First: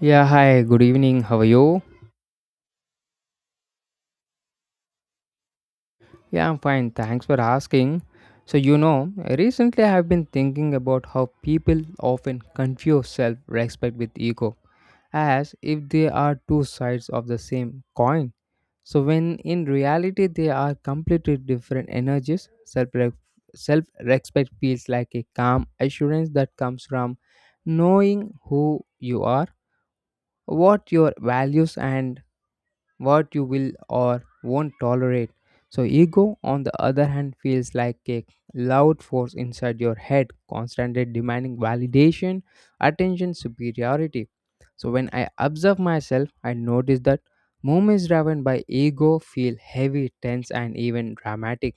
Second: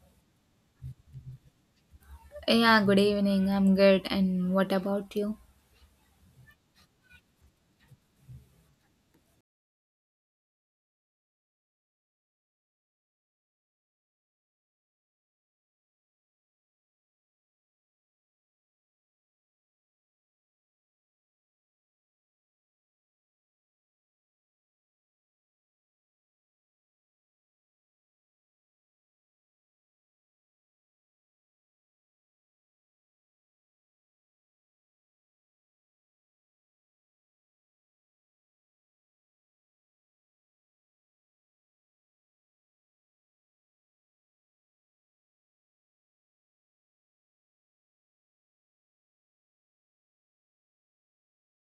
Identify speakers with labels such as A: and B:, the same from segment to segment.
A: Yeah, hi, good evening. How are you?
B: Yeah, good evening. I'm good. And what about you?
A: Yeah, I'm fine. Thanks for asking. So, you know, recently I've been thinking about how people often confuse self respect with ego as if they are two sides of the same coin. So, when in reality they are completely different energies, self respect feels like a calm assurance that comes from knowing who you are, what your values and what you will or won't tolerate. So, ego, on the other hand, feels like a loud force inside your head, constantly demanding validation, attention, superiority. So, when I observe myself, I notice that moments driven by ego feel heavy, tense, and even dramatic.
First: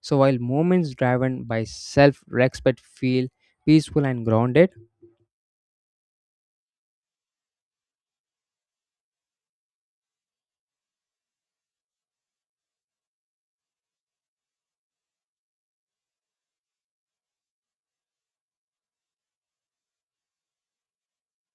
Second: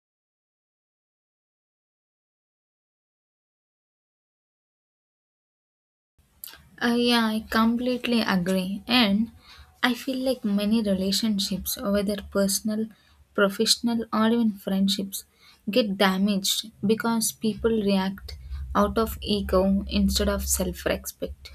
A: So, while moments driven by self respect feel peaceful and grounded.
B: Yeah, I completely agree. And I feel like many relationships, whether personal, professional, or even friendships, get damaged because people react out of ego instead of self respect.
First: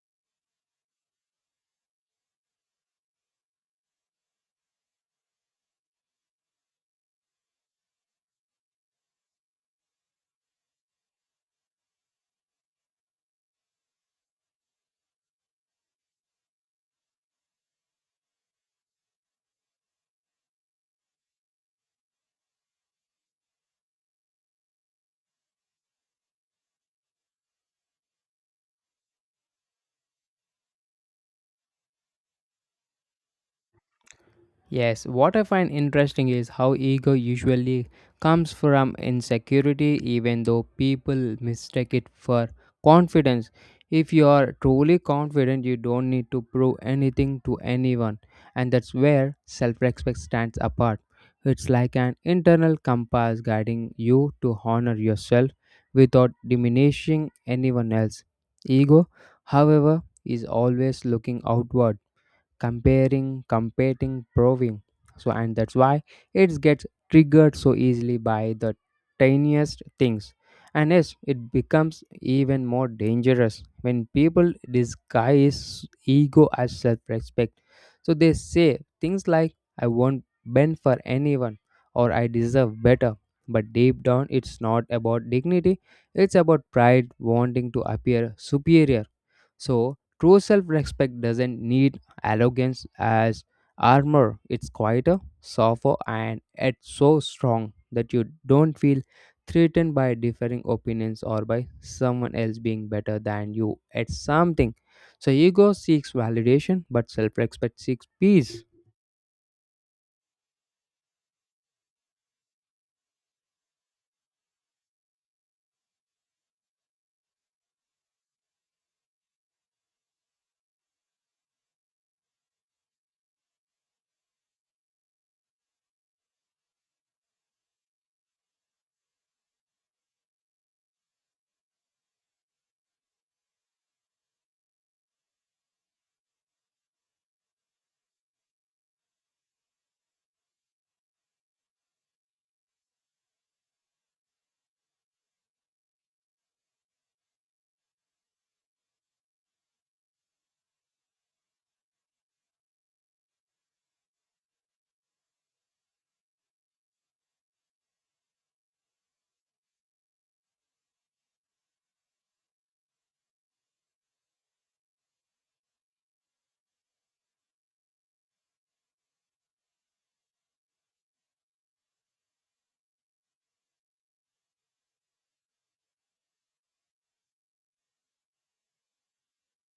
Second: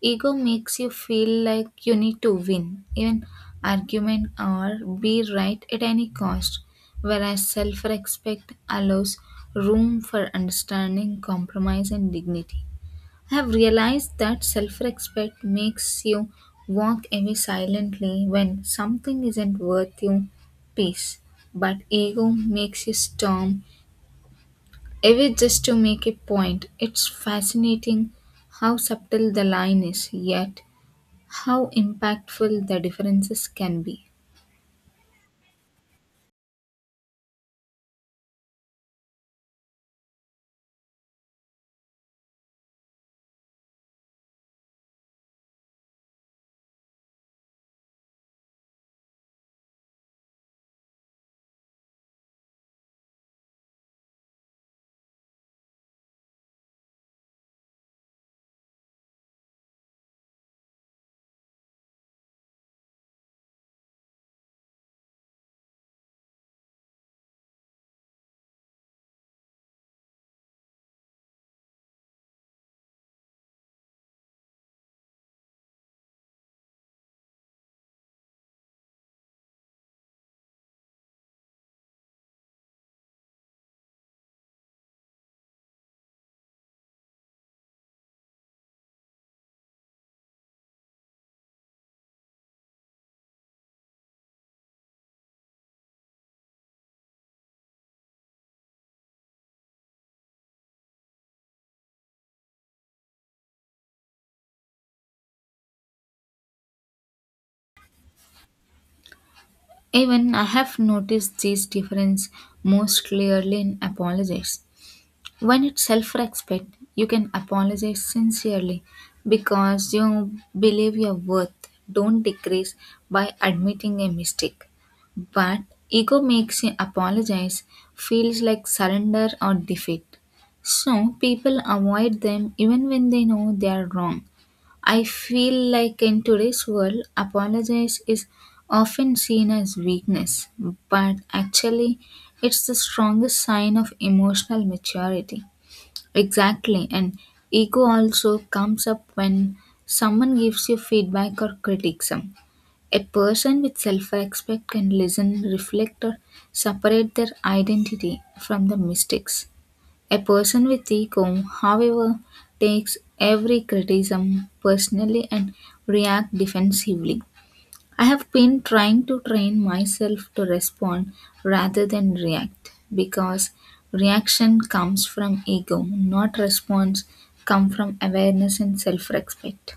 B: Ego makes you feel like you need to win, even argument or be right at any cost, whereas self respect allows room for understanding, compromise, and dignity. I have realized that self respect makes you walk away silently when something isn't worth you peace, but ego makes you storm away just to make a point. It's fascinating how subtle the line is, yet how impactful the differences can be.
A: Yes, what I find interesting is how ego usually comes from insecurity, even though people mistake it for confidence. If you are truly confident, you don't need to prove anything to anyone, and that's where self respect stands apart. It's like an internal compass guiding you to honor yourself without diminishing anyone else. Ego, however, is always looking outward, comparing, competing, proving. So, and that's why it gets triggered so easily by the tiniest things. And yes, it becomes even more dangerous when people disguise ego as self respect. So, they say things like, I won't bend for anyone or I deserve better. But deep down, it's not about dignity, it's about pride wanting to appear superior. So, true self respect doesn't need arrogance as armor, it's quieter, softer, and it's so strong that you don't feel threatened by differing opinions or by someone else being better than you at something. So, ego seeks validation, but self respect seeks peace.
B: Even I have noticed this difference most clearly in apologies. When it's self respect, you can apologize sincerely because you believe your worth don't decrease by admitting a mistake. But ego makes you apologize feels like surrender or defeat. So people avoid them even when they know they are wrong. I feel like in today's world, apologize is often seen as weakness, but actually, it's the strongest sign of emotional maturity. Exactly, and ego also comes up when someone gives you feedback or criticism. A person with self respect can listen, reflect, or separate their identity from the mistakes. A person with ego, however, takes every criticism personally and react defensively. I have been trying to train myself to respond rather than react because reaction comes from ego, not response come from awareness and self-respect.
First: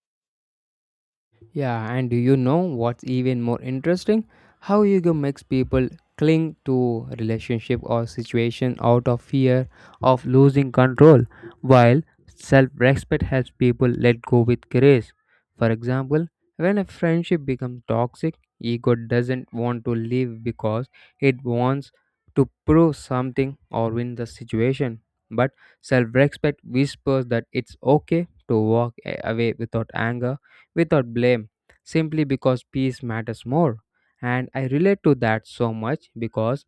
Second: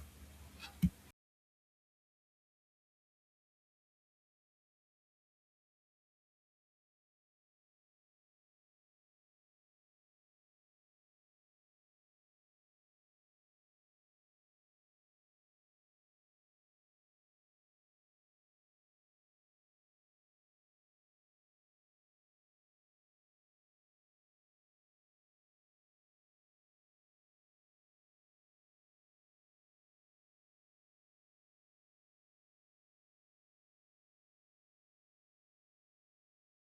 A: Yeah, and do you know what's even more interesting? How ego makes people cling to relationship or situation out of fear of losing control, while self-respect helps people let go with grace. For example, when a friendship becomes toxic, ego doesn't want to leave because it wants to prove something or win the situation. But self-respect whispers that it's okay to walk away without anger, without blame, simply because peace matters more. And I relate to that so much because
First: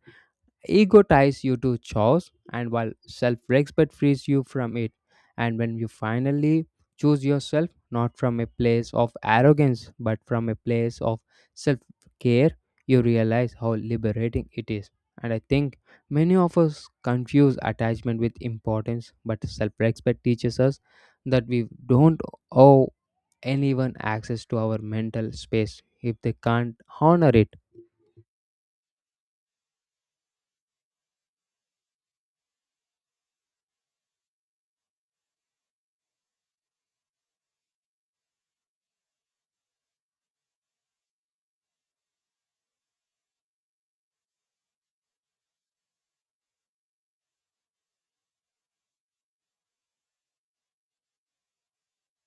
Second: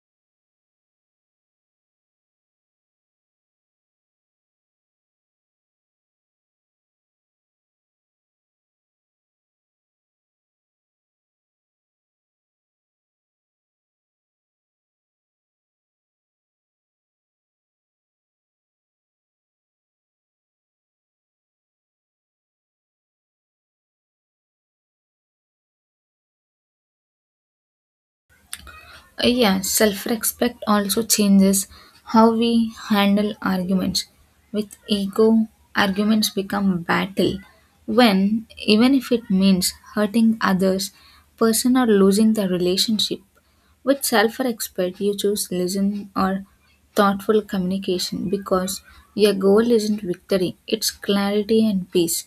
A: ego ties you to chores and while self respect frees you from it. And when you finally choose yourself, not from a place of arrogance but from a place of self care, you realize how liberating it is. And I think many of us confuse attachment with importance, but self respect teaches us that we don't owe anyone access to our mental space if they can't honor it.
B: Yeah, self respect also changes how we handle arguments. With ego, arguments become battle when, even if it means hurting others, person or losing the relationship. With self respect, you choose listen or thoughtful communication because your goal isn't victory, it's clarity and peace.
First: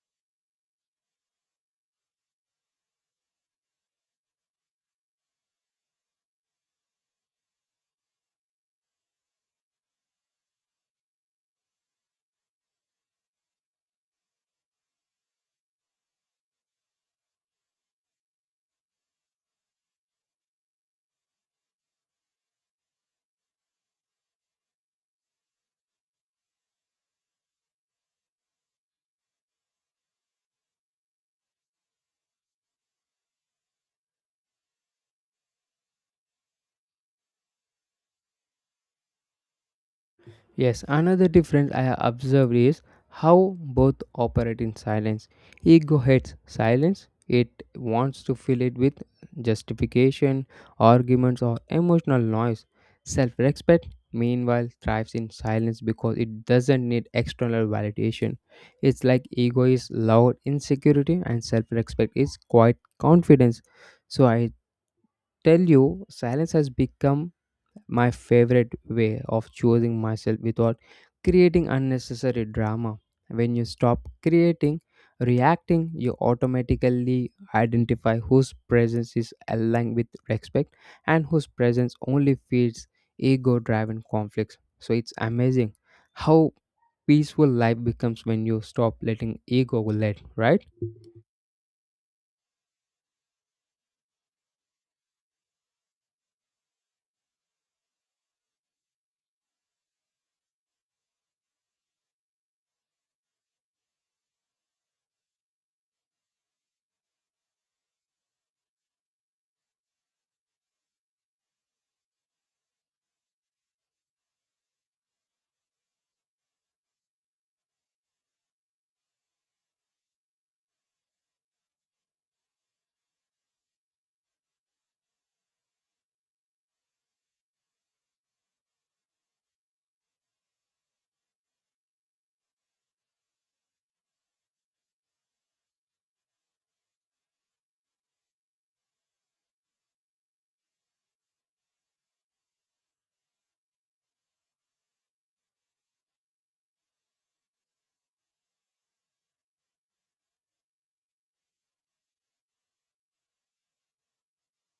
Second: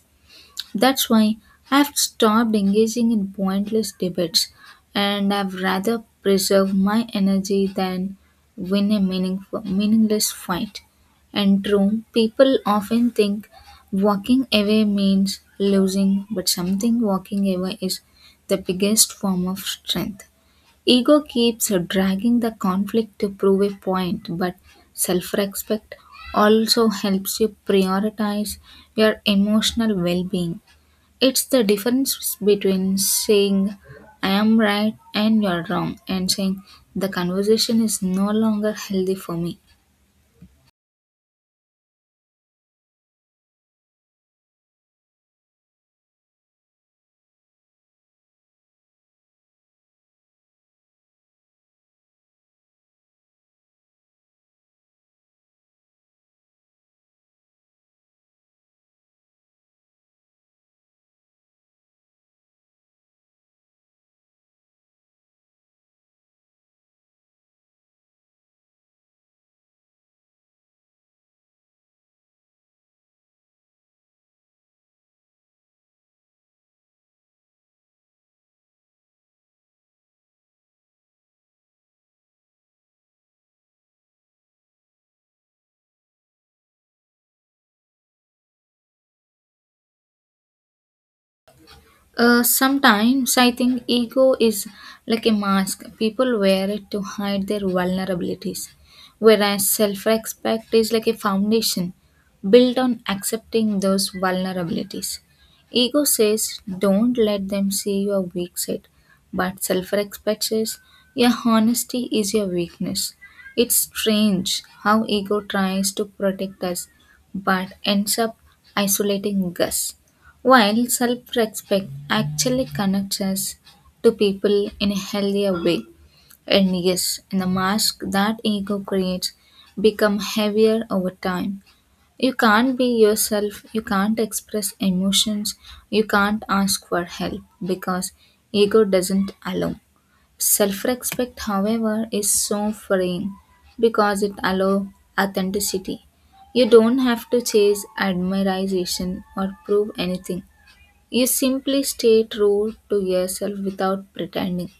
B: That's why I've stopped engaging in pointless debates, and I've rather preserve my energy than win a meaningless fight. And true, people often think walking away means losing, but something walking away is the biggest form of strength. Ego keeps dragging the conflict to prove a point, but self respect also helps you prioritize your emotional well being. It's the difference between saying, "I am right and you're wrong," and saying, "The conversation is no longer healthy for me."
A: Yes, another difference I have observed is how both operate in silence. Ego hates silence, it wants to fill it with justification, arguments, or emotional noise. Self respect, meanwhile, thrives in silence because it doesn't need external validation. It's like ego is loud insecurity and self respect is quiet confidence. So I tell you, silence has become my favorite way of choosing myself without creating unnecessary drama. When you stop creating, reacting, you automatically identify whose presence is aligned with respect and whose presence only feeds ego driven conflicts. So it's amazing how peaceful life becomes when you stop letting ego lead, right?
B: Sometimes I think ego is like a mask. People wear it to hide their vulnerabilities, whereas self respect is like a foundation built on accepting those vulnerabilities. Ego says, don't let them see your weak side, but self respect says, your honesty is your weakness. It's strange how ego tries to protect us but ends up isolating us. While self respect actually connects us to people in a healthier way, and yes, the mask that ego creates become heavier over time. You can't be yourself, you can't express emotions, you can't ask for help because ego doesn't allow. Self respect, however, is so freeing because it allows authenticity. You don't have to chase admiration or prove anything. You simply stay true to yourself without pretending.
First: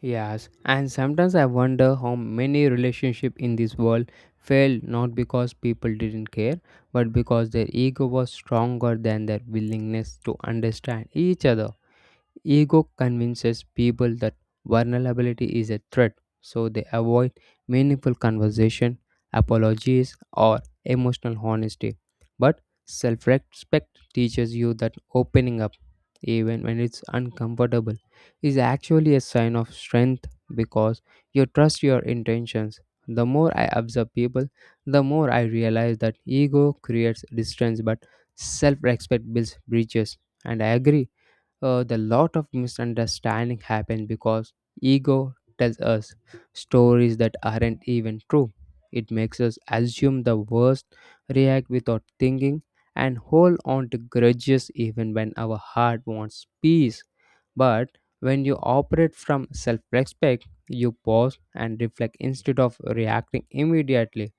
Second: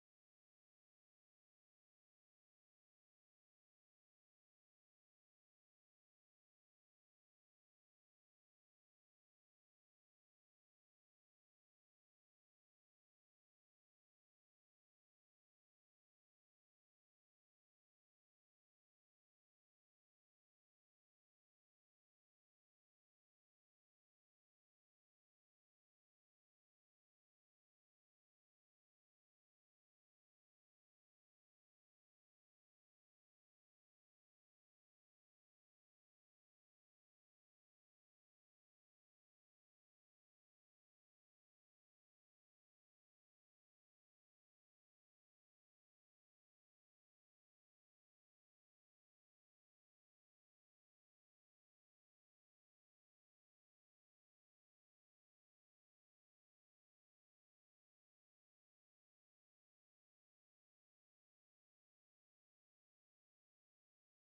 A: Yes, and sometimes I wonder how many relationships in this world failed not because people didn't care, but because their ego was stronger than their willingness to understand each other. Ego convinces people that vulnerability is a threat, so they avoid meaningful conversation, apologies, or emotional honesty. But self respect teaches you that opening up, even when it's uncomfortable, is actually a sign of strength because you trust your intentions. The more I observe people, the more I realize that ego creates distance, but self respect builds bridges. And I agree, the lot of misunderstanding happen because ego tells us stories that aren't even true. It makes us assume the worst, react without thinking, and hold on to grudges even when our heart wants peace. But when you operate from self respect, you pause and reflect instead of reacting immediately,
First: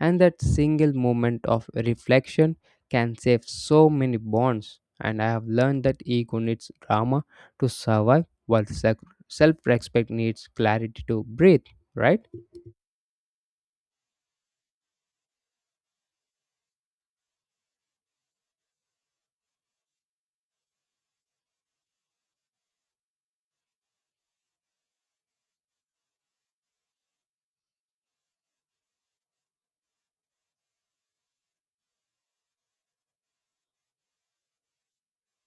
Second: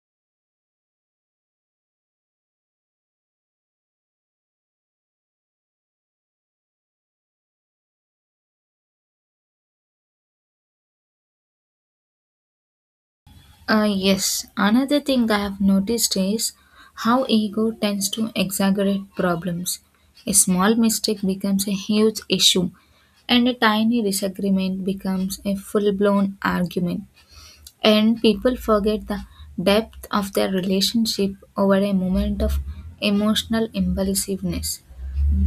A: and that single moment of reflection can save so many bonds. And I have learned that ego needs drama to survive, while self respect needs clarity to breathe, right?
B: Yes, another thing I have noticed is how ego tends to exaggerate problems. A small mistake becomes a huge issue, and a tiny disagreement becomes a full blown argument, and people forget the depth of their relationship over a moment of emotional impulsiveness.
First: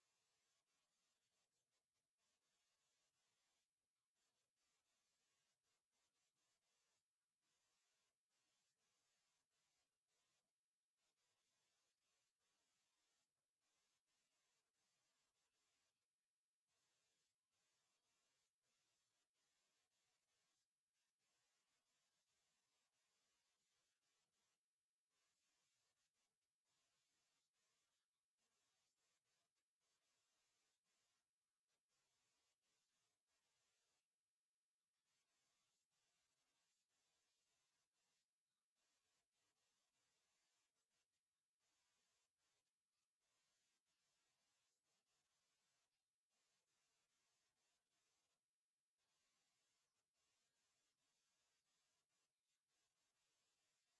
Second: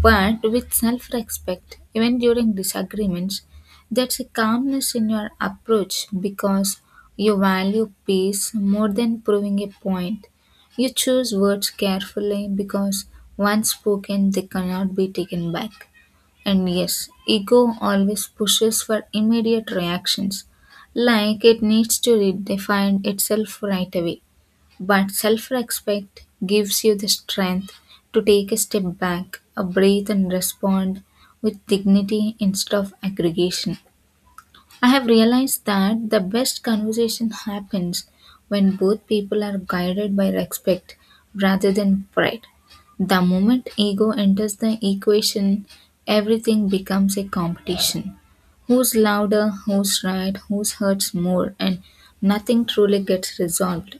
B: But with self respect, even during disagreements, there's a calmness in your approach because you value peace more than proving a point. You choose words carefully because once spoken, they cannot be taken back. And yes, ego always pushes for immediate reactions, like it needs to redefine itself right away. But self respect gives you the strength to take a step back, a breathe, and respond with dignity instead of aggregation. I have realized that the best conversation happens when both people are guided by respect rather than pride. The moment ego enters the equation, everything becomes a competition. Who's louder, who's right, who's hurts more, and nothing truly gets resolved.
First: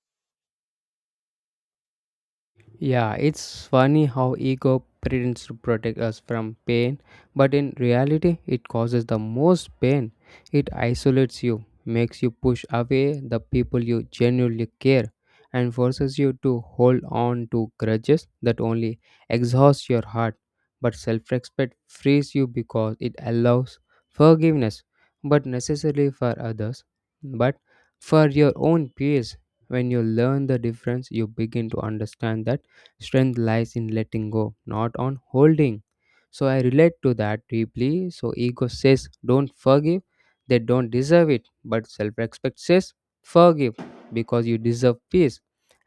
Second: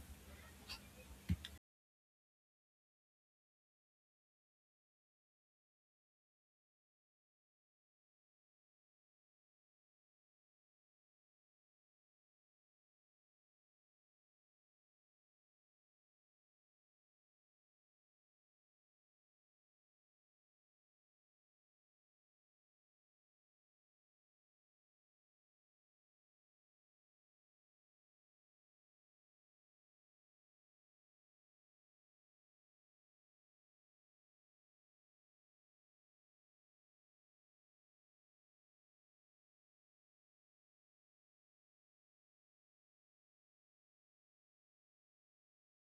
A: Yeah, it's funny how ego pretends to protect us from pain, but in reality, it causes the most pain. It isolates you, makes you push away the people you genuinely care, and forces you to hold on to grudges that only exhaust your heart. But self respect frees you because it allows forgiveness, but necessarily for others, but for your own peace. When you learn the difference, you begin to understand that strength lies in letting go, not on holding. So I relate to that deeply. So ego says, don't forgive, they don't deserve it. But self respect says, forgive because you deserve peace.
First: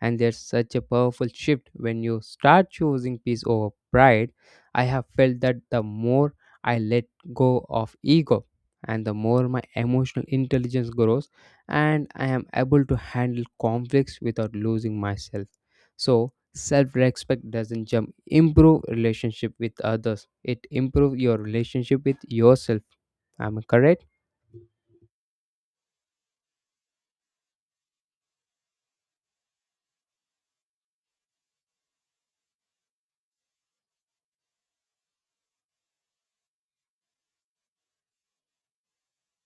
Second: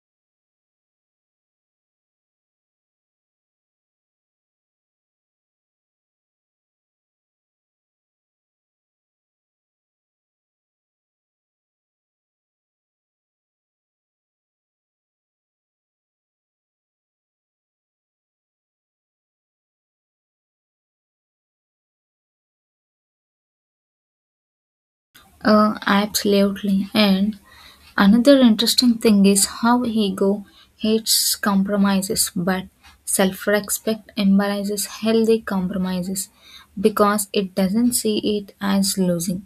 A: And there's such a powerful shift when you start choosing peace over pride. I have felt that the more I let go of ego and the more my emotional intelligence grows, and I am able to handle conflicts without losing myself. So, self-respect doesn't jump improve relationship with others, it improve your relationship with yourself. Am I correct?
B: Absolutely. And another interesting thing is how ego hates compromises, but self respect embraces healthy compromises because it doesn't see it as losing.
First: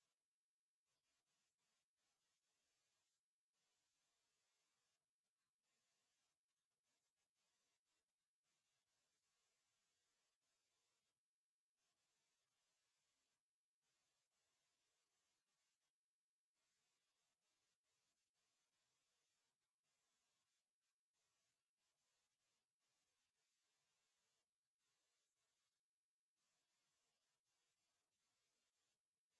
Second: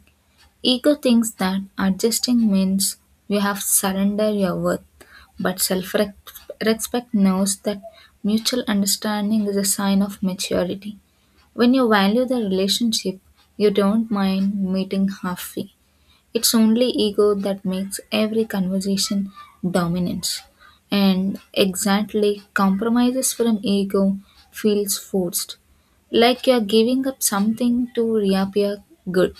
B: Ego thinks that adjusting means you have surrendered your worth, but self respect knows that mutual understanding is a sign of maturity. When you value the relationship, you don't mind meeting halfway. It's only ego that makes every conversation dominance. And exactly, compromises from ego feels forced. Like you're giving up something to reappear good.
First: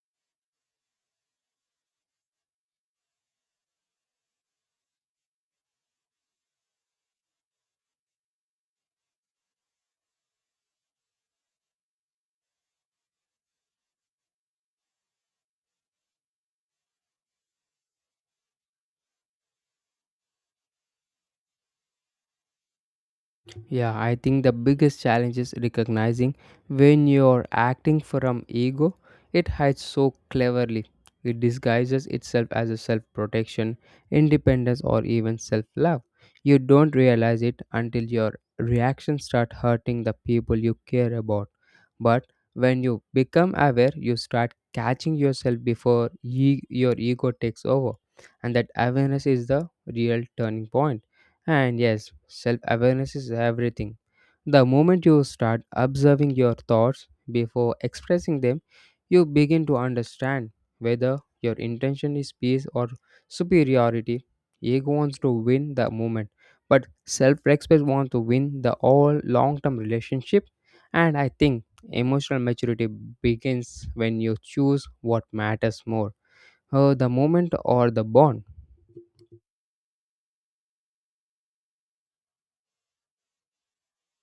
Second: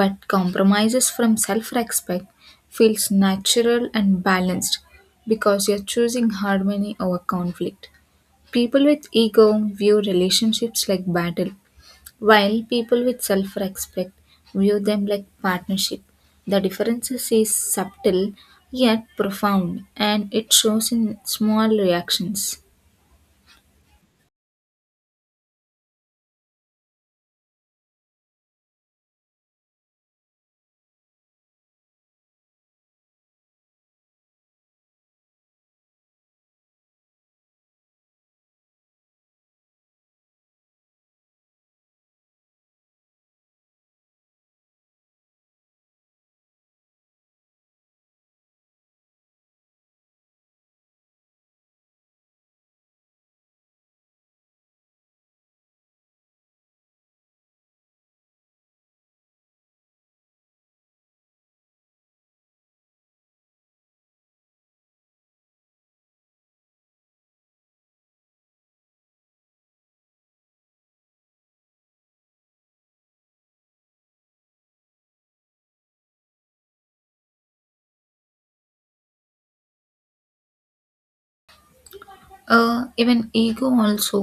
B: But compromises from self respect feels natural and balanced because you're choosing harmony over conflict. People with ego view relationships like battle, while people with self respect view them like partnership. The differences is subtle yet profound and it shows in small reactions.
A: Yeah, I think the biggest challenge is recognizing when you're acting from ego. It hides so cleverly, it disguises itself as a self-protection, independence or even self-love. You don't realize it until your reactions start hurting the people you care about. But when you become aware, you start catching yourself before your ego takes over. And that awareness is the real turning point. And yes, self awareness is everything. The moment you start observing your thoughts before expressing them, you begin to understand whether your intention is peace or superiority. Ego wants to win the moment, but self respect wants to win the all long term relationship. And I think emotional maturity begins when you choose what matters more, the moment or the bond.
B: Even ego also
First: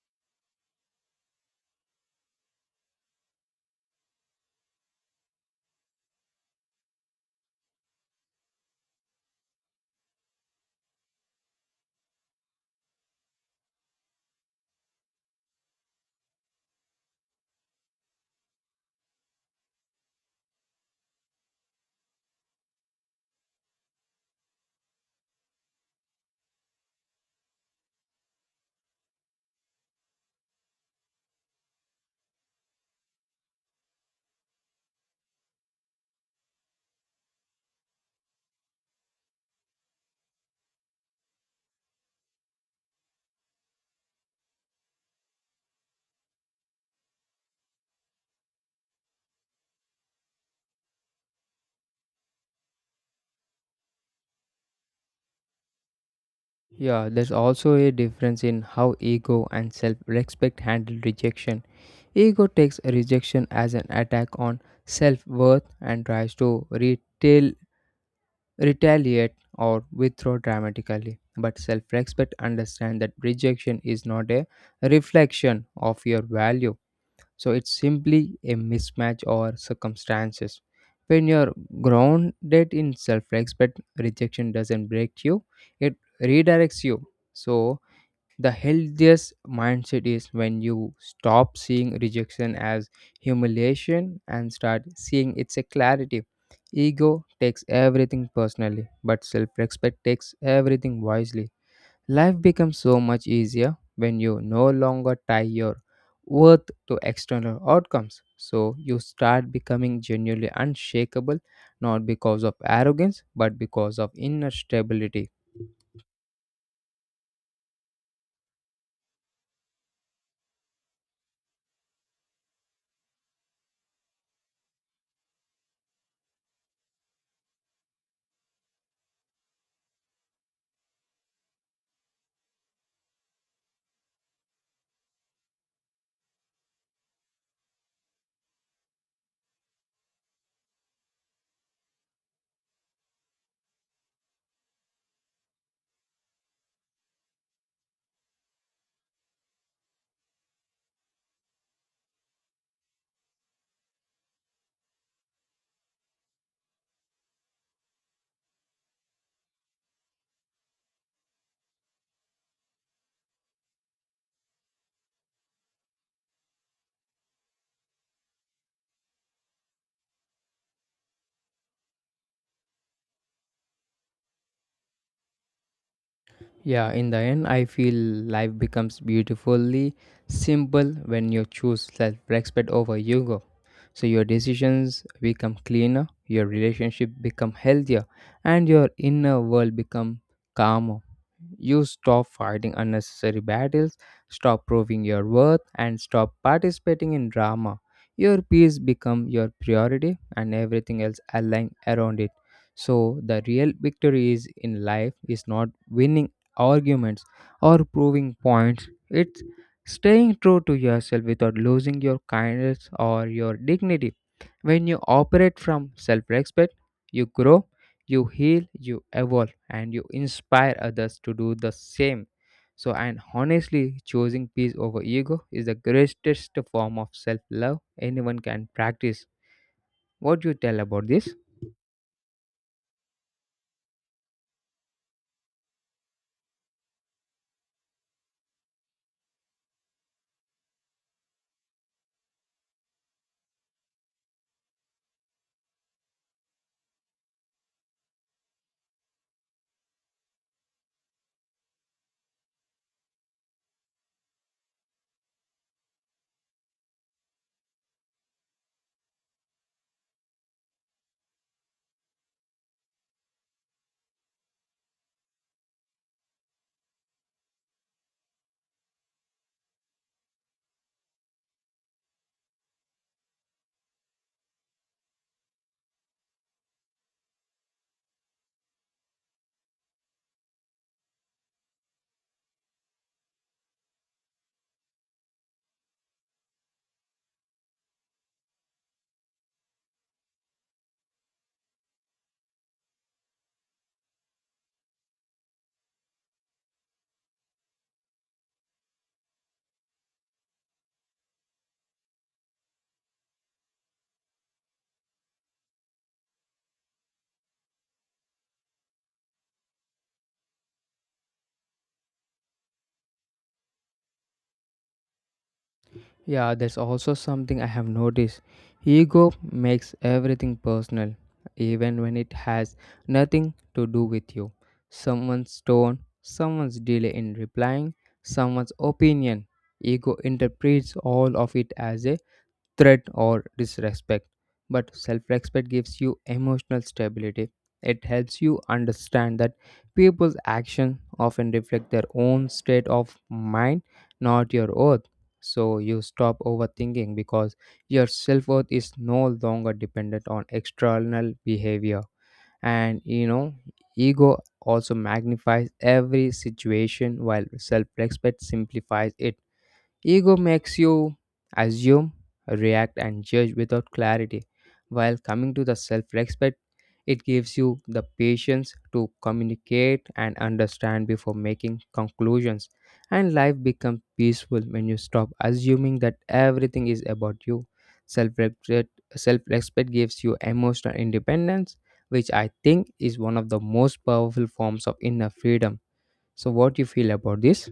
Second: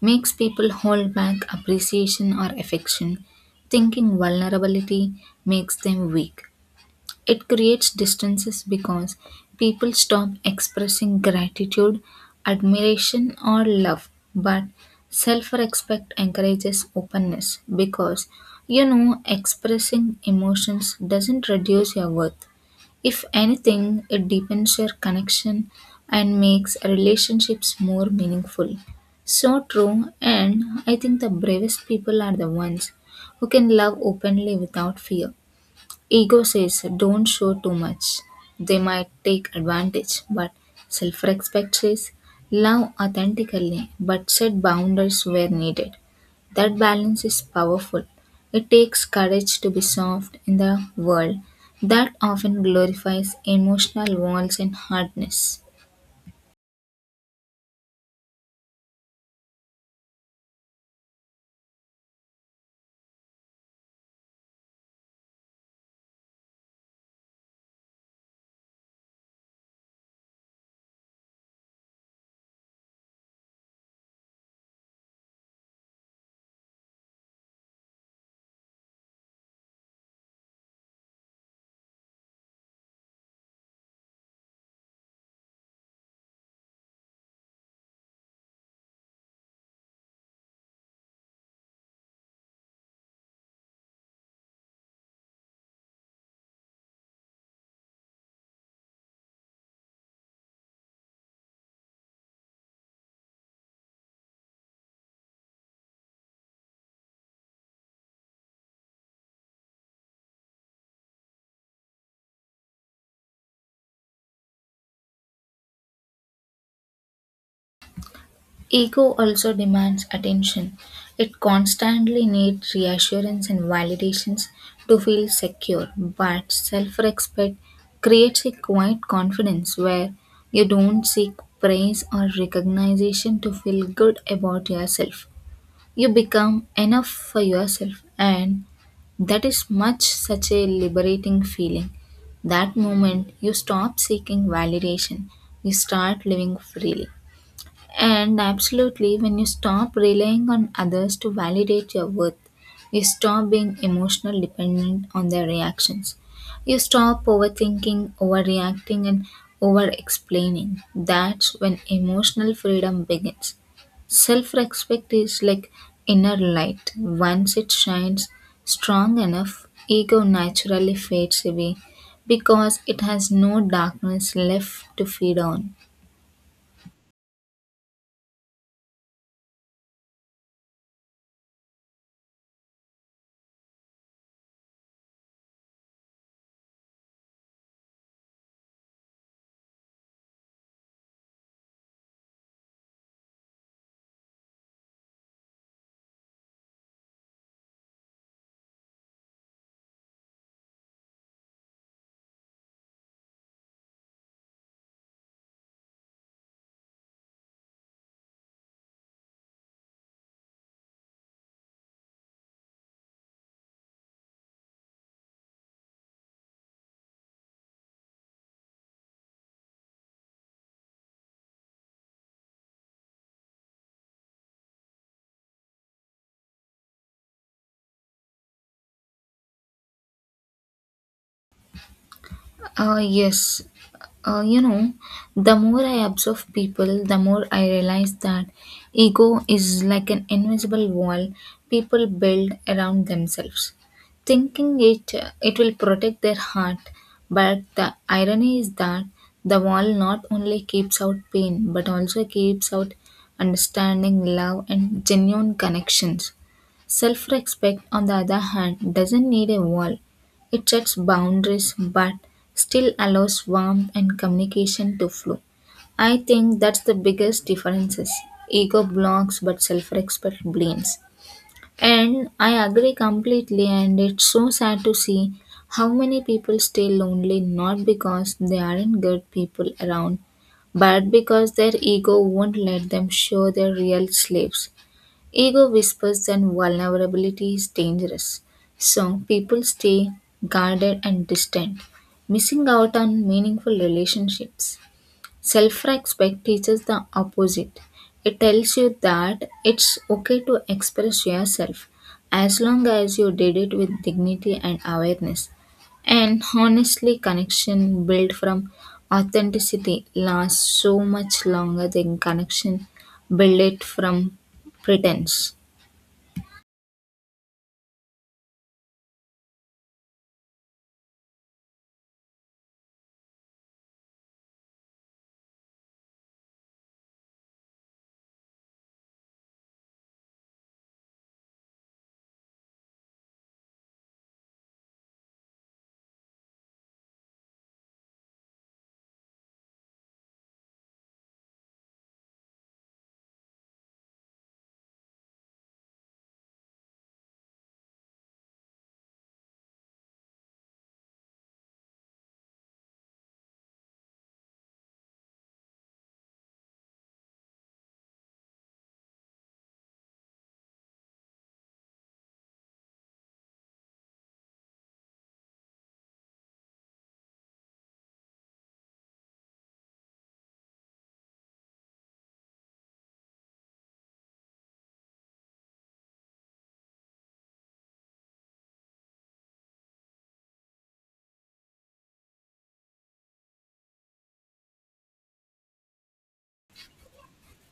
B: makes people hold back appreciation or affection, thinking vulnerability makes them weak. It creates distances because people stop expressing gratitude, admiration, or love. But self respect encourages openness because you know expressing emotions doesn't reduce your worth. If anything, it deepens your connection and makes relationships more meaningful. So true, and I think the bravest people are the ones who can love openly without fear. Ego says don't show too much. They might take advantage, but self respect says love authentically but set boundaries where needed. That balance is powerful. It takes courage to be soft in the world that often glorifies emotional walls and hardness.
A: Yeah, there's also a difference in how ego and self respect handle rejection. Ego takes rejection as an attack on self worth and tries to retaliate or withdraw dramatically. But self respect understands that rejection is not a reflection of your value, so it's simply a mismatch or circumstances. When you're grounded in self respect, rejection doesn't break you, it redirects you. So, the healthiest mindset is when you stop seeing rejection as humiliation and start seeing it's a clarity. Ego takes everything personally, but self respect takes everything wisely. Life becomes so much easier when you no longer tie your worth to external outcomes. So you start becoming genuinely unshakable, not because of arrogance, but because of inner stability.
B: Ego also demands attention. It constantly needs reassurance and validations to feel secure, but self respect creates a quiet confidence where you don't seek praise or recognition to feel good about yourself. You become enough for yourself, and that is much such a liberating feeling. That moment you stop seeking validation, you start living freely. And absolutely, when you stop relying on others to validate your worth, you stop being emotional dependent on their reactions. You stop overthinking, overreacting, and over explaining. That's when emotional freedom begins. Self respect is like inner light. Once it shines strong enough, ego naturally fades away because it has no darkness left to feed on.
A: Yeah, in the end, I feel life becomes beautifully simple when you choose self respect over ego. So your decisions become cleaner, your relationship become healthier, and your inner world become calmer. You stop fighting unnecessary battles, stop proving your worth and stop participating in drama. Your peace become your priority and everything else align around it. So the real victory is in life is not winning arguments or proving points, it's staying true to yourself without losing your kindness or your dignity. When you operate from self respect, you grow, you heal, you evolve, and you inspire others to do the same. So, and honestly, choosing peace over ego is the greatest form of self love anyone can practice. What do you tell about this?
B: Yes. You know, the more I observe people, the more I realize that ego is like an invisible wall people build around themselves, thinking it will protect their heart. But the irony is that the wall not only keeps out pain but also keeps out understanding, love, and genuine connections. Self respect, on the other hand, doesn't need a wall. It sets boundaries but still allows warmth and communication to flow. I think that's the biggest differences. Ego blocks but self respect blames. And I agree completely, and it's so sad to see how many people stay lonely not because they aren't good people around, but because their ego won't let them show their real selves. Ego whispers that vulnerability is dangerous, so people stay guarded and distant, missing out on meaningful relationships. Self respect teaches the opposite. It tells you that it's okay to express yourself as long as you did it with dignity and awareness. And honestly, connection built from authenticity lasts so much longer than connection built from pretense.
A: Yeah, there's also something I have noticed. Ego makes everything personal, even when it has nothing to do with you. Someone's tone, someone's delay in replying, someone's opinion. Ego interprets all of it as a threat or disrespect. But self respect gives you emotional stability. It helps you understand that people's actions often reflect their own state of mind, not your worth. So you stop overthinking because your self worth is no longer dependent on external behavior. And you know, ego also magnifies every situation while self respect simplifies it. Ego makes you assume, react, and judge without clarity, while coming to the self respect, it gives you the patience to communicate and understand before making conclusions. And life becomes peaceful when you stop assuming that everything is about you. Self respect Self respect gives you emotional independence, which I think is one of the most powerful forms of inner freedom. So, what do you feel about this?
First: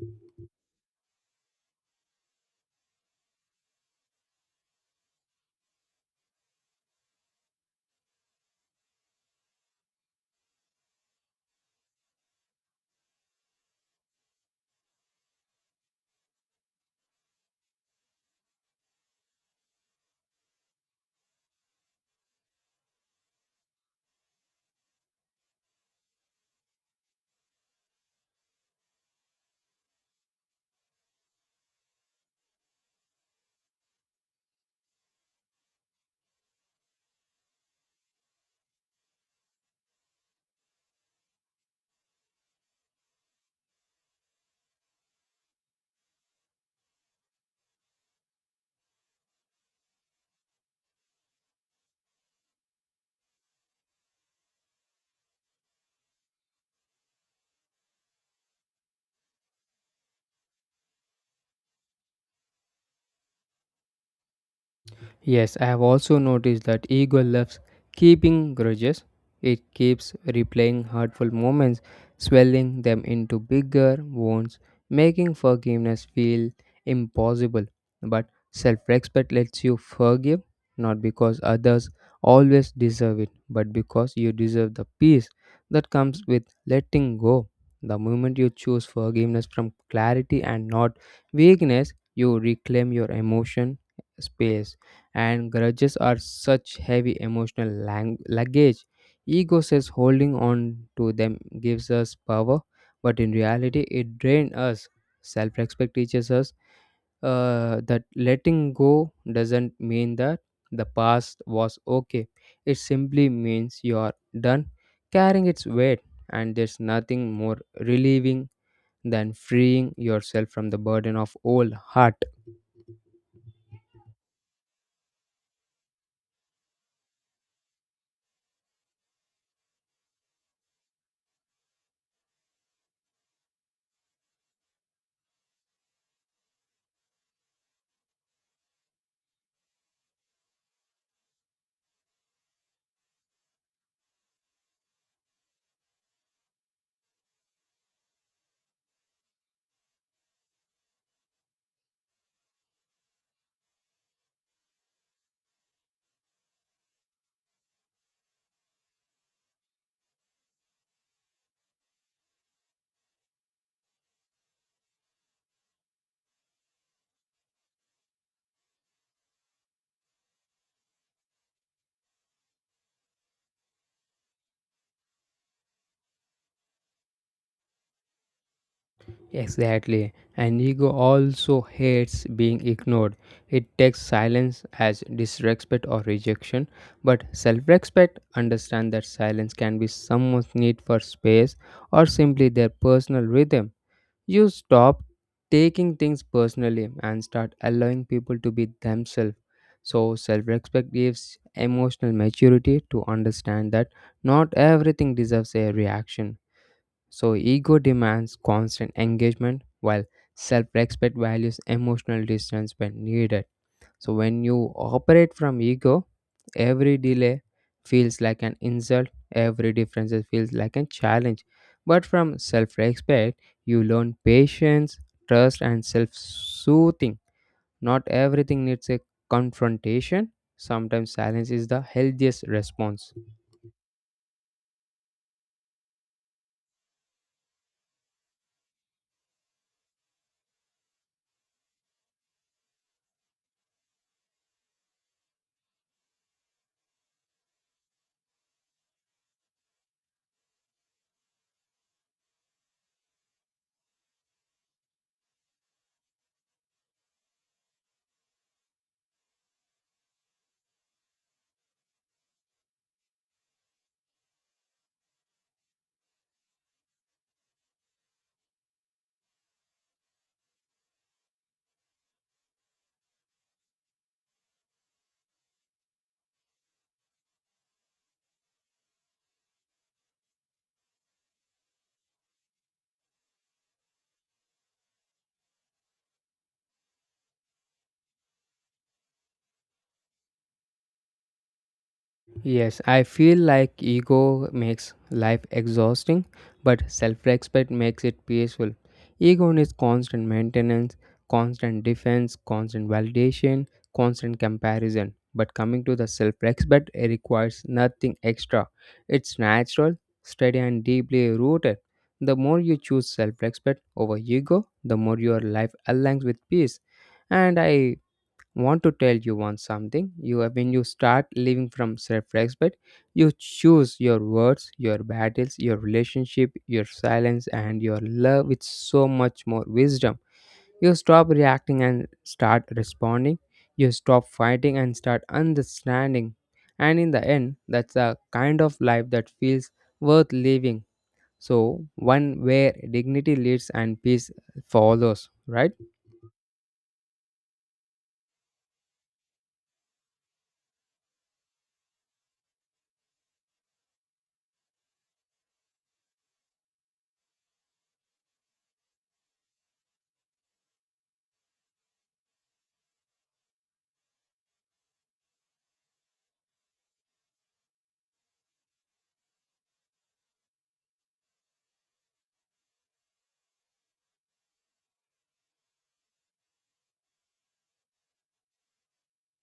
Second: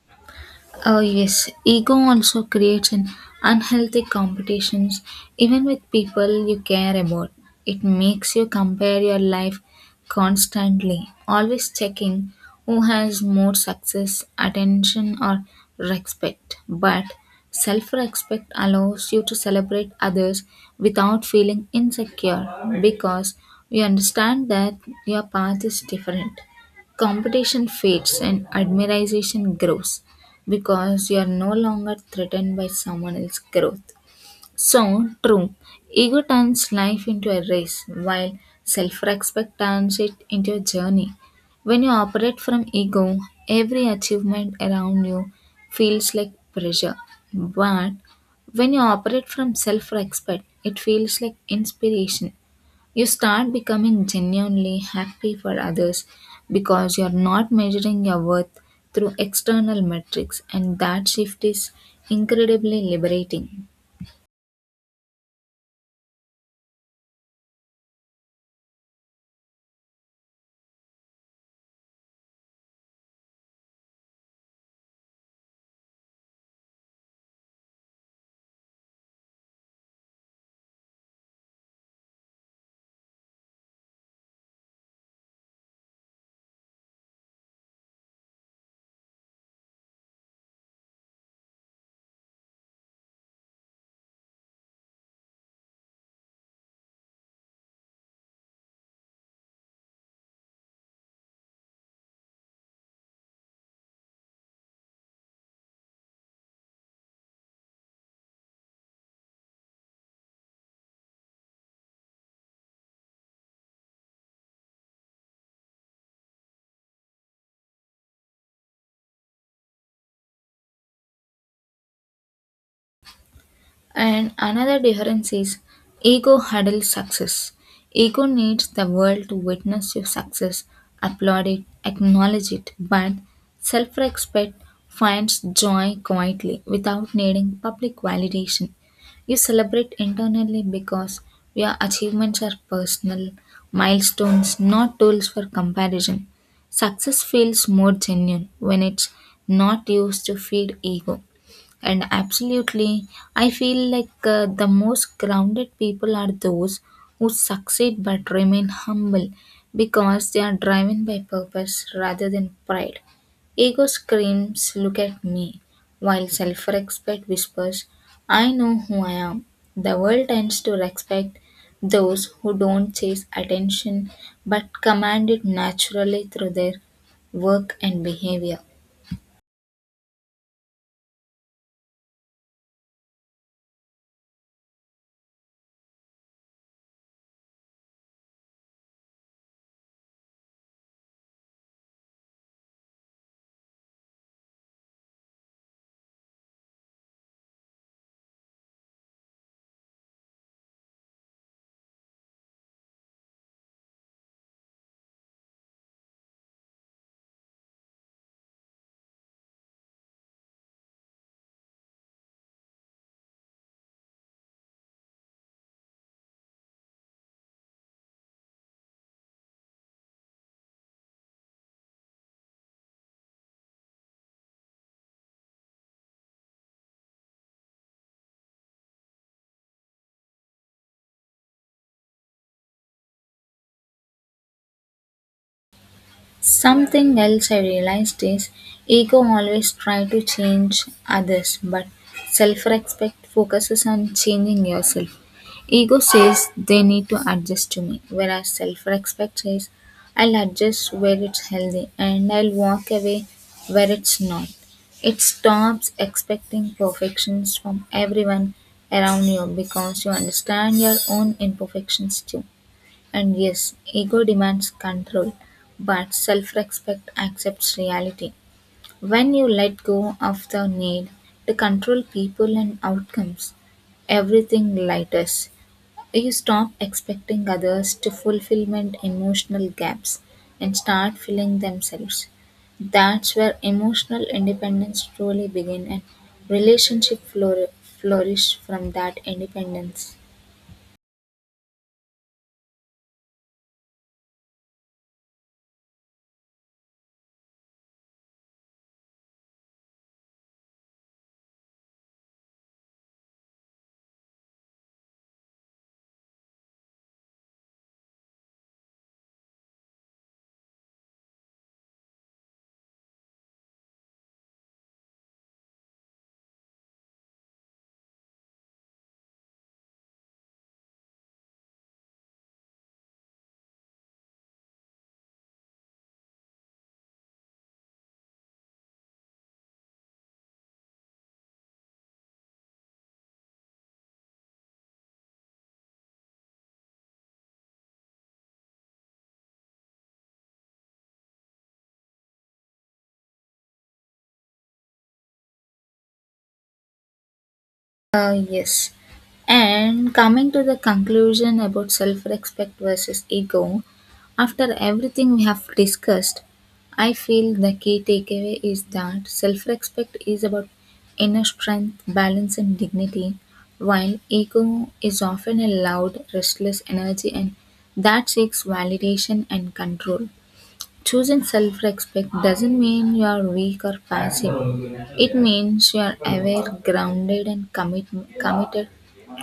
B: Oh yes, ego also creates an unhealthy competitions even with people you care about. It makes you compare your life constantly, always checking who has more success, attention or respect. But self-respect allows you to celebrate others without feeling insecure because you understand that your path is different. Competition fades and admiration grows because you are no longer threatened by someone else's growth. So, true, ego turns life into a race, while self respect turns it into a journey. When you operate from ego, every achievement around you feels like pressure. But when you operate from self respect, it feels like inspiration. You start becoming genuinely happy for others because you're not measuring your worth through external metrics, and that shift is incredibly liberating.
A: Yes, I have also noticed that ego loves keeping grudges. It keeps replaying hurtful moments, swelling them into bigger wounds, making forgiveness feel impossible. But self respect lets you forgive not because others always deserve it, but because you deserve the peace that comes with letting go. The moment you choose forgiveness from clarity and not weakness, you reclaim your emotion space. And grudges are such heavy emotional luggage. Ego says holding on to them gives us power, but in reality, it drains us. Self respect teaches us that letting go doesn't mean that the past was okay, it simply means you are done carrying its weight, and there's nothing more relieving than freeing yourself from the burden of old heart.
B: And another difference is ego huddles success. Ego needs the world to witness your success, applaud it, acknowledge it, but self respect finds joy quietly without needing public validation. You celebrate internally because your achievements are personal, milestones, not tools for comparison. Success feels more genuine when it's not used to feed ego. And absolutely, I feel like the most grounded people are those who succeed but remain humble because they are driven by purpose rather than pride. Ego screams, "Look at me," while self respect whispers, "I know who I am." The world tends to respect those who don't chase attention but command it naturally through their work and behavior.
A: Exactly. And ego also hates being ignored. It takes silence as disrespect or rejection. But self respect understands that silence can be someone's need for space or simply their personal rhythm. You stop taking things personally and start allowing people to be themselves. So, self respect gives emotional maturity to understand that not everything deserves a reaction. So, ego demands constant engagement, while self respect values emotional distance when needed. So, when you operate from ego, every delay feels like an insult, every difference feels like a challenge. But from self respect, you learn patience, trust, and self soothing. Not everything needs a confrontation, sometimes silence is the healthiest response.
B: Something else I realized is ego always try to change others, but self-respect focuses on changing yourself. Ego says they need to adjust to me, whereas self-respect says I'll adjust where it's healthy and I'll walk away where it's not. It stops expecting perfections from everyone around you because you understand your own imperfections too. And yes, ego demands control, but self respect accepts reality. When you let go of the need to control people and outcomes, everything lightens. You stop expecting others to fulfillment emotional gaps and start filling themselves. That's where emotional independence truly begins and relationship flourish from that independence.
A: Yes, I feel like ego makes life exhausting, but self respect makes it peaceful. Ego needs constant maintenance, constant defense, constant validation, constant comparison. But coming to the self respect, it requires nothing extra. It's natural, steady, and deeply rooted. The more you choose self respect over ego, the more your life aligns with peace. And I want to tell you one something you when you start living from self-respect, you choose your words, your battles, your relationship, your silence, and your love with so much more wisdom. You stop reacting and start responding, you stop fighting and start understanding, and in the end, that's a kind of life that feels worth living. So one where dignity leads and peace follows, right?
B: Yes. And coming to the conclusion about self respect versus ego, after everything we have discussed, I feel the key takeaway is that self respect is about inner strength, balance, and dignity, while ego is often a loud, restless energy and that seeks validation and control. Choosing self respect doesn't mean you are weak or passive. It means you are aware, grounded, and committed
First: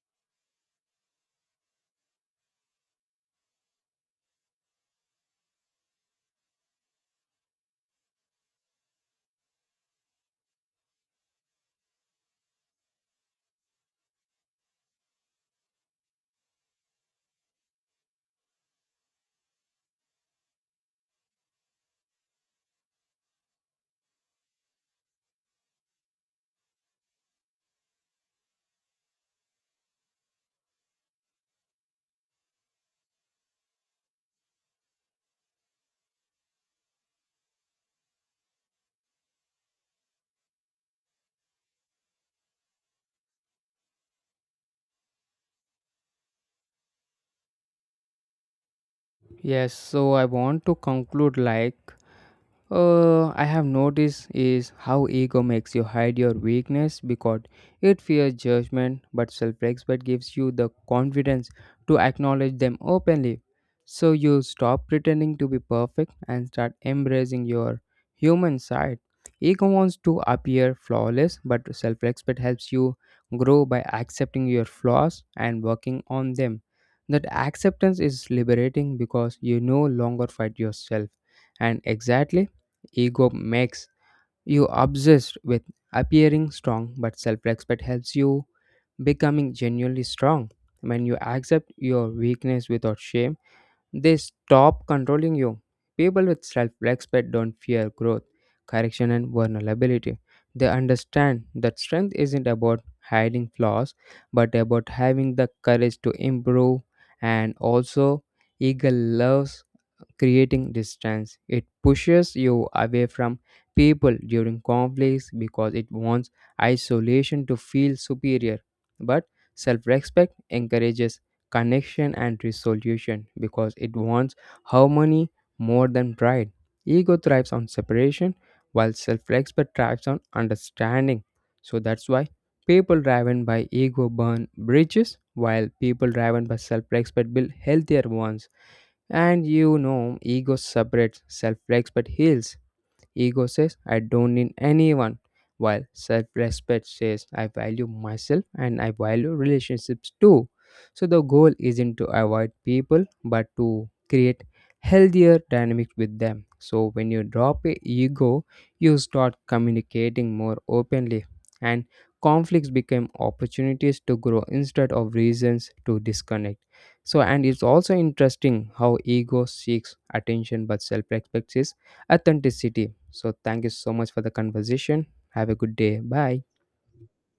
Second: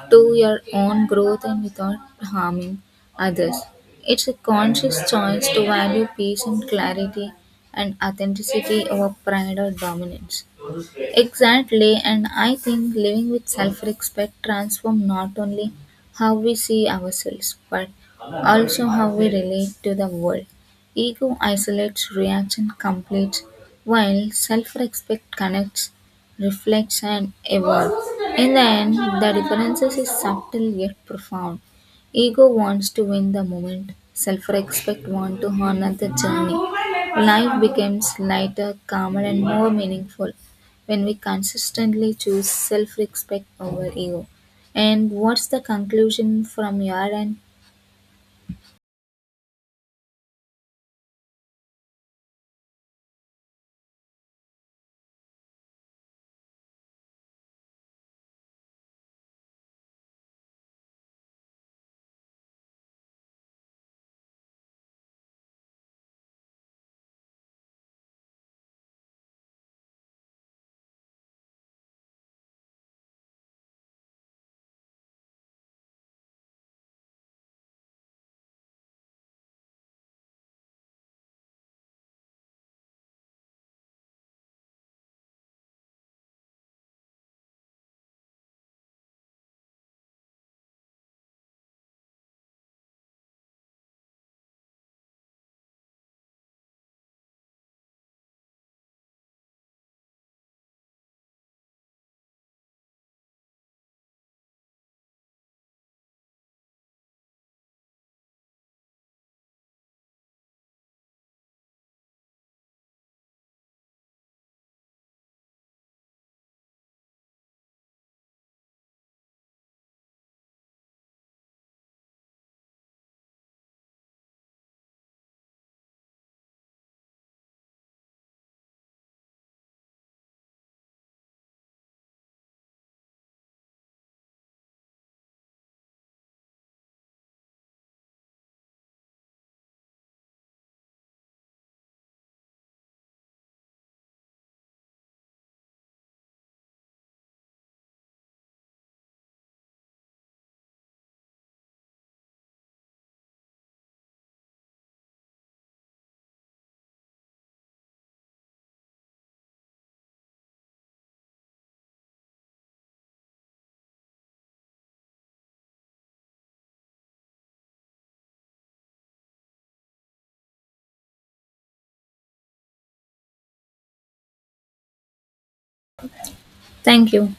B: to your own growth and without harming others. It's a conscious choice to value peace and clarity and authenticity over pride or dominance. Exactly, and I think living with self respect transforms not only how we see ourselves but also how we relate to the world. Ego isolates, reaction completes, while self-respect connects, reflects, and evolves. In the end, the differences is subtle yet profound. Ego wants to win the moment. Self-respect wants to honor the journey. Life becomes lighter, calmer, and more meaningful when we consistently choose self-respect over ego. And what's the conclusion from your end?
A: Yes, so I want to conclude like I have noticed is how ego makes you hide your weakness because it fears judgment, but self-respect gives you the confidence to acknowledge them openly. So you stop pretending to be perfect and start embracing your human side. Ego wants to appear flawless, but self-respect helps you grow by accepting your flaws and working on them. That acceptance is liberating because you no longer fight yourself. And exactly, ego makes you obsessed with appearing strong, but self respect helps you becoming genuinely strong. When you accept your weakness without shame, they stop controlling you. People with self respect don't fear growth, correction, and vulnerability. They understand that strength isn't about hiding flaws, but about having the courage to improve. And also, eagle loves creating distance. It pushes you away from people during conflicts because it wants isolation to feel superior. But self respect encourages connection and resolution because it wants harmony more than pride. Ego thrives on separation while self respect thrives on understanding. So that's why people driven by ego burn bridges while people driven by self respect build healthier ones. And you know, ego separates, self respect heals. Ego says, I don't need anyone, while self respect says, I value myself and I value relationships too. So the goal isn't to avoid people but to create healthier dynamics with them. So when you drop your ego, you start communicating more openly, and conflicts become opportunities to grow instead of reasons to disconnect. So and it's also interesting how ego seeks attention but self-respect authenticity. So, thank you so much for the conversation. Have a good day. Bye.
B: Thank you.